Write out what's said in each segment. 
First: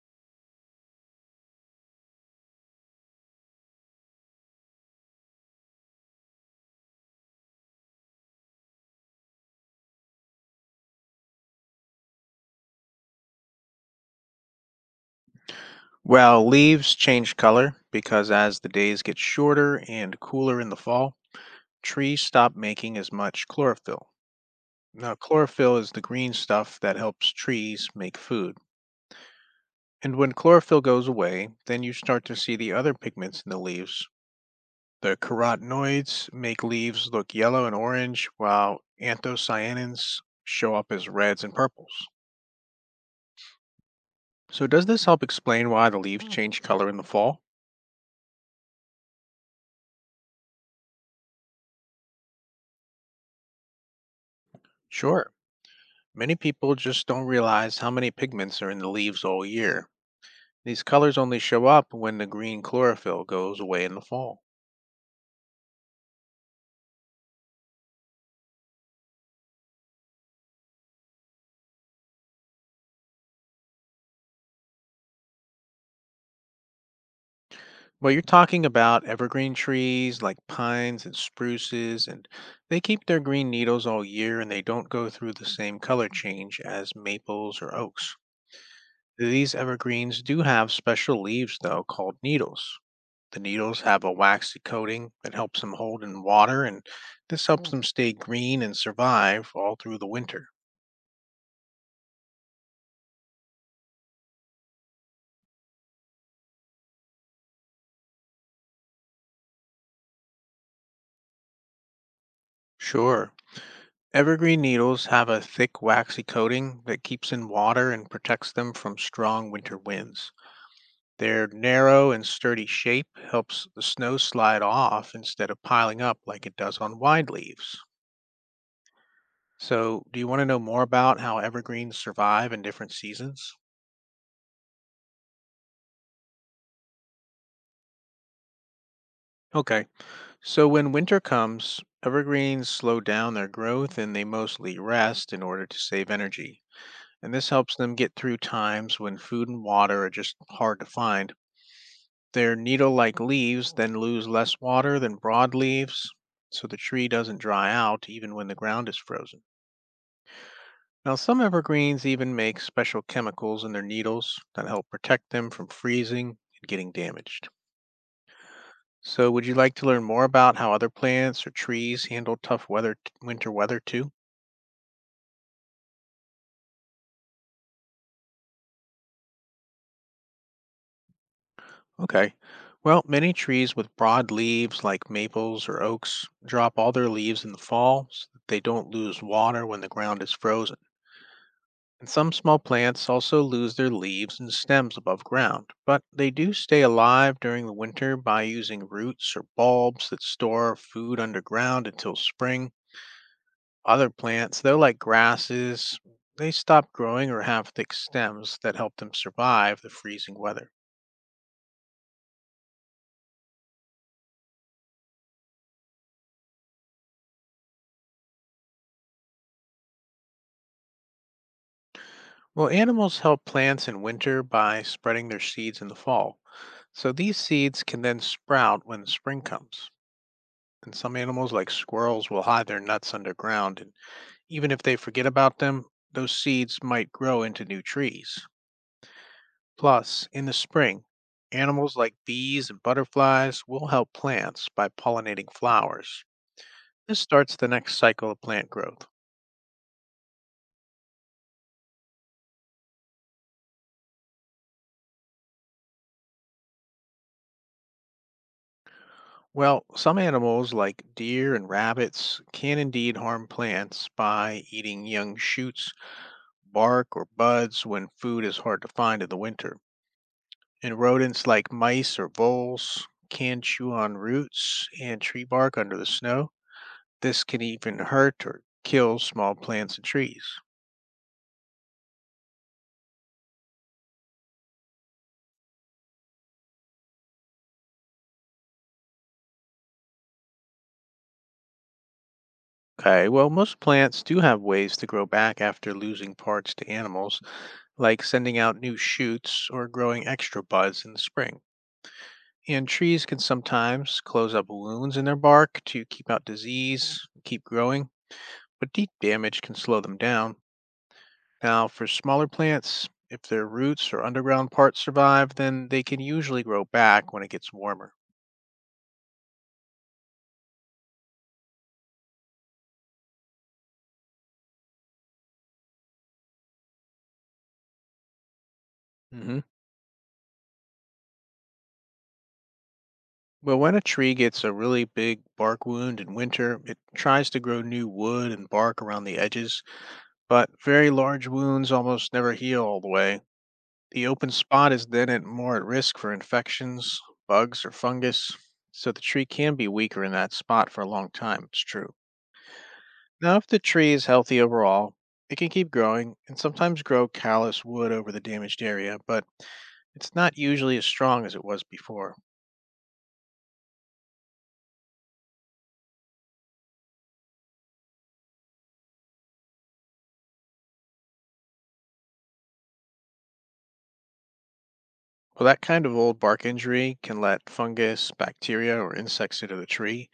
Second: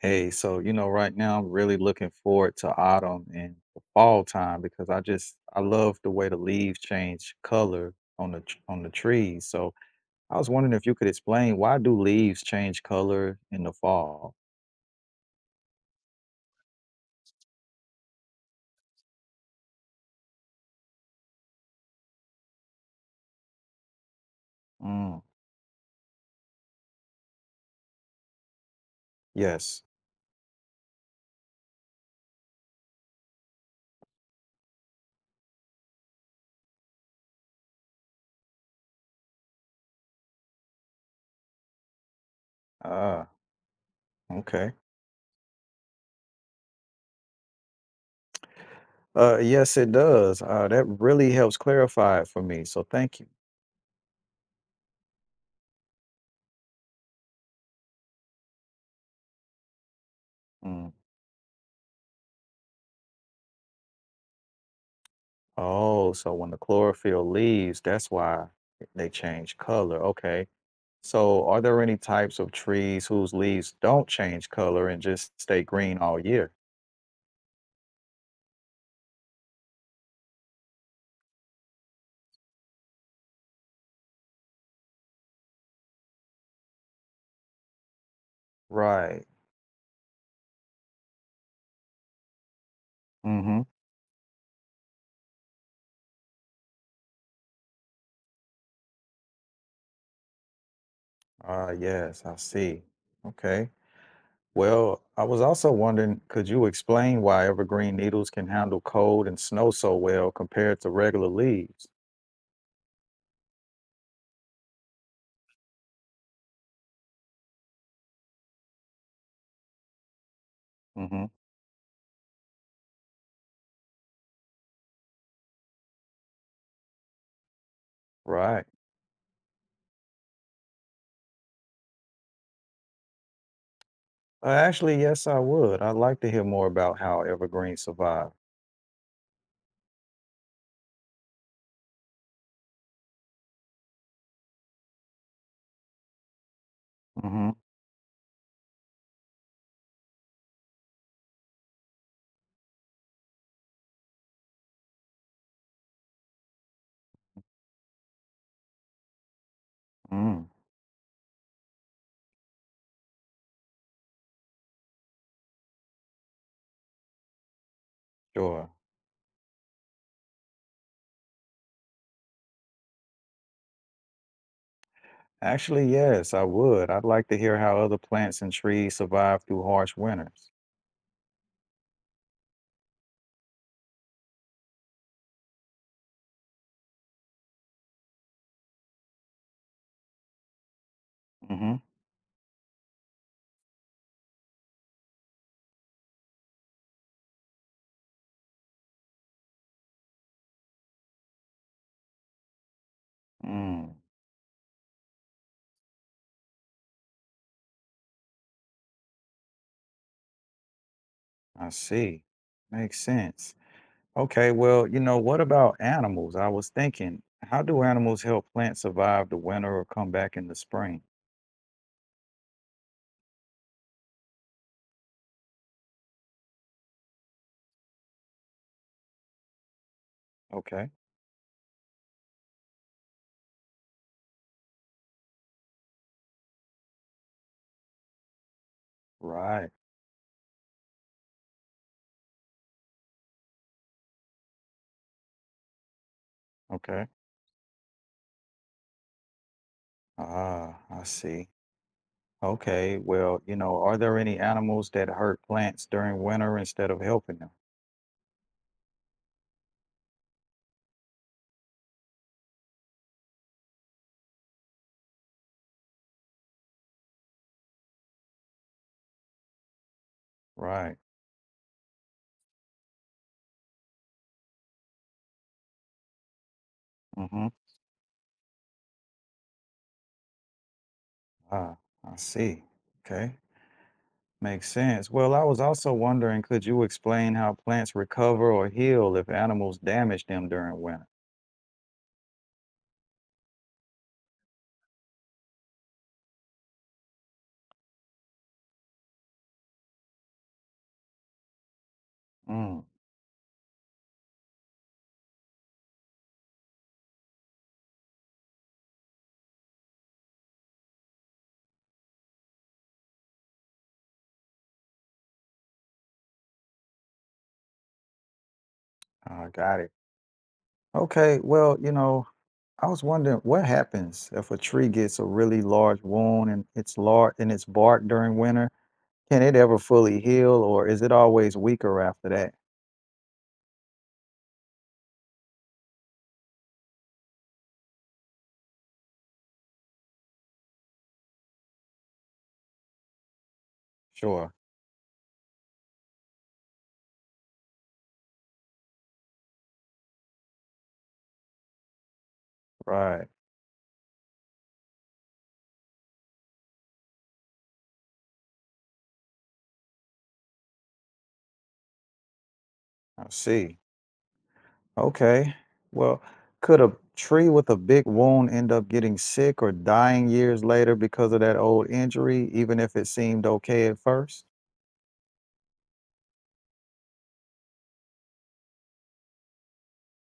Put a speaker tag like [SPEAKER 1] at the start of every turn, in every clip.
[SPEAKER 1] Hey, right now I'm really looking forward to autumn and the fall time because I love the way the leaves change color on the trees. So I was wondering, if you could explain, why do leaves change color in the fall?
[SPEAKER 2] Well, leaves change color because as the days get shorter and cooler in the fall, trees stop making as much chlorophyll. Now,
[SPEAKER 1] Mm,
[SPEAKER 2] chlorophyll is the green stuff that helps trees make food.
[SPEAKER 1] yes.
[SPEAKER 2] And when chlorophyll goes away, then you start to see the other pigments in the leaves. The carotenoids make leaves look yellow and orange, while anthocyanins show up as reds and purples.
[SPEAKER 1] Ah,
[SPEAKER 2] So,
[SPEAKER 1] okay.
[SPEAKER 2] does this help explain why the leaves change color in the fall?
[SPEAKER 1] Yes, it does. That really helps clarify it for me. So thank you.
[SPEAKER 2] Sure. Many people just don't realize how many pigments are in the leaves all year. These
[SPEAKER 1] Mm.
[SPEAKER 2] colors only show up when the green chlorophyll goes away in the fall.
[SPEAKER 1] Oh, so when the chlorophyll leaves, that's why they change color. Okay. So, are there any types of trees whose leaves don't change color and just stay green all year?
[SPEAKER 2] But you're talking about evergreen trees like pines and spruces, and they keep their green needles all year and they don't go through the same color change as maples or oaks.
[SPEAKER 1] Right.
[SPEAKER 2] These evergreens do have special leaves, though, called needles. The
[SPEAKER 1] Mm-hmm.
[SPEAKER 2] needles have a waxy coating that helps them hold in water, and this helps them stay green and survive all through the winter.
[SPEAKER 1] Ah, yes, I see. Okay. Well, I was also wondering, could you explain why evergreen needles can handle cold and snow so well compared to regular leaves?
[SPEAKER 2] Sure. Evergreen needles have a thick waxy coating that keeps in water and protects them from strong winter winds.
[SPEAKER 1] Mm-hmm.
[SPEAKER 2] Their narrow and sturdy shape helps the snow slide off instead of piling up like it does on wide leaves.
[SPEAKER 1] Right.
[SPEAKER 2] So, do you want to know more about how evergreens survive in different seasons?
[SPEAKER 1] Actually, yes, I would. I'd like to hear more about how evergreens survive.
[SPEAKER 2] Okay, so when winter comes, evergreens slow down their growth and they mostly rest in order to save energy. And this
[SPEAKER 1] Mm-hmm.
[SPEAKER 2] helps them get through times when food and water are just hard to find. Their needle-like leaves then lose less water than broad leaves, so the tree doesn't dry out even when the ground is frozen.
[SPEAKER 1] Mm,
[SPEAKER 2] Now, some evergreens even make special chemicals in their needles that help protect them from freezing and getting damaged.
[SPEAKER 1] sure.
[SPEAKER 2] So, would you like to learn more about how other plants or trees handle tough weather, winter weather too?
[SPEAKER 1] Actually, yes, I would. I'd like to hear how other plants and trees survive through harsh winters.
[SPEAKER 2] Okay. Well, many trees with broad leaves, like maples or oaks, drop all their leaves in the fall so that they don't lose water when the ground is frozen.
[SPEAKER 1] Mm-hmm.
[SPEAKER 2] And some small plants also lose their leaves and stems above ground, but they do stay alive during the winter by using roots or bulbs that store food underground until spring.
[SPEAKER 1] Mm,
[SPEAKER 2] Other plants, though, like grasses, they stop growing or have thick stems that help them survive the freezing weather.
[SPEAKER 1] I see. Makes sense. What about animals? I was thinking, how do animals help plants survive the winter or come back in the spring?
[SPEAKER 2] Well, animals help plants in winter by spreading their seeds in the fall. So these seeds can then sprout when spring comes.
[SPEAKER 1] Okay,
[SPEAKER 2] And some animals, like squirrels, will hide their nuts underground. Even if they forget about them, those seeds might grow into new trees.
[SPEAKER 1] right.
[SPEAKER 2] Plus, in the spring, animals like bees and butterflies will help plants by pollinating flowers.
[SPEAKER 1] Okay.
[SPEAKER 2] This starts the next cycle of plant growth.
[SPEAKER 1] Ah, I see. Are there any animals that hurt plants during winter instead of helping them?
[SPEAKER 2] Well, some animals like deer and rabbits can indeed harm plants by eating young shoots, bark, or buds when food is hard to find in the winter.
[SPEAKER 1] Right.
[SPEAKER 2] And rodents like mice or voles can chew on roots and tree bark under the snow. This
[SPEAKER 1] Mm-hmm.
[SPEAKER 2] can even hurt or kill small plants and trees.
[SPEAKER 1] Ah, I see. Okay. Makes sense. Well, I was also wondering, could you explain how plants recover or heal if animals damage them during winter?
[SPEAKER 2] Okay, well, most plants do have ways to grow back after losing parts to animals, like sending out new shoots or growing extra buds in the spring.
[SPEAKER 1] Mm,
[SPEAKER 2] And trees can sometimes close up wounds in their bark to keep out disease, keep growing, but deep damage can slow them down. Now, for smaller plants, if their roots or underground parts survive, then they can usually grow back when it gets warmer.
[SPEAKER 1] I got it. Okay, well, you know, I was wondering, what happens if a tree gets a really large wound in its large in its bark during winter? Can it
[SPEAKER 2] hmm
[SPEAKER 1] ever fully heal, or is it always weaker after that?
[SPEAKER 2] Well, when a tree gets a really big bark wound in winter, it tries to grow new wood and bark around the edges, but very large wounds almost never heal all the way. The open
[SPEAKER 1] Sure.
[SPEAKER 2] spot is then at more at risk for infections, bugs, or fungus, so the tree can be weaker in that spot for a long time, it's true.
[SPEAKER 1] Right.
[SPEAKER 2] Now, if the tree is healthy overall, it can keep growing and sometimes grow callous wood over the damaged area, but it's not usually as strong as it was before.
[SPEAKER 1] I see. Okay. Well, could a tree with a big wound end up getting sick or dying years later because of that old injury, even if it seemed okay at first?
[SPEAKER 2] Well, that kind of old bark injury can let fungus, bacteria, or insects into the tree,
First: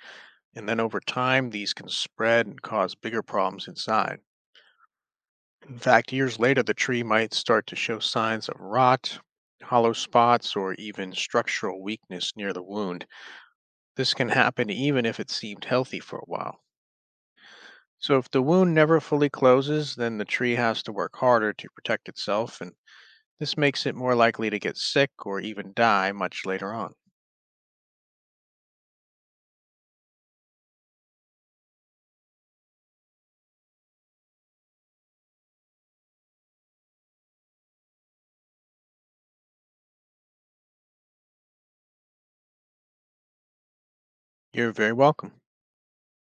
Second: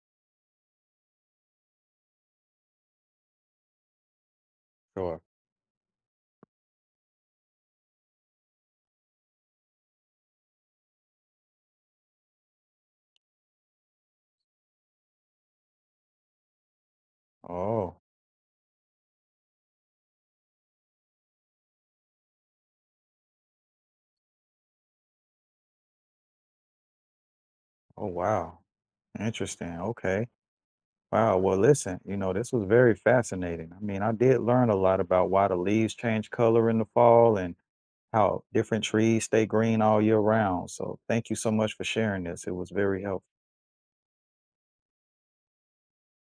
[SPEAKER 2] and then over time, these can spread and cause bigger problems inside.
[SPEAKER 1] Sure.
[SPEAKER 2] In fact, years later, the tree might start to show signs of rot, hollow spots, or even structural weakness near the wound. This can happen even if it seemed healthy for a while.
[SPEAKER 1] Oh,
[SPEAKER 2] So, if the wound never fully closes, then the tree has to work harder to protect itself and this makes it more likely to get sick or even die much later on.
[SPEAKER 1] oh wow. Interesting. Okay. Wow. Well, listen, this was very fascinating. I did learn a lot about why the leaves change color in the fall and how different trees stay green all year round. So thank you so much for sharing this. It was very helpful.
[SPEAKER 2] You're very welcome.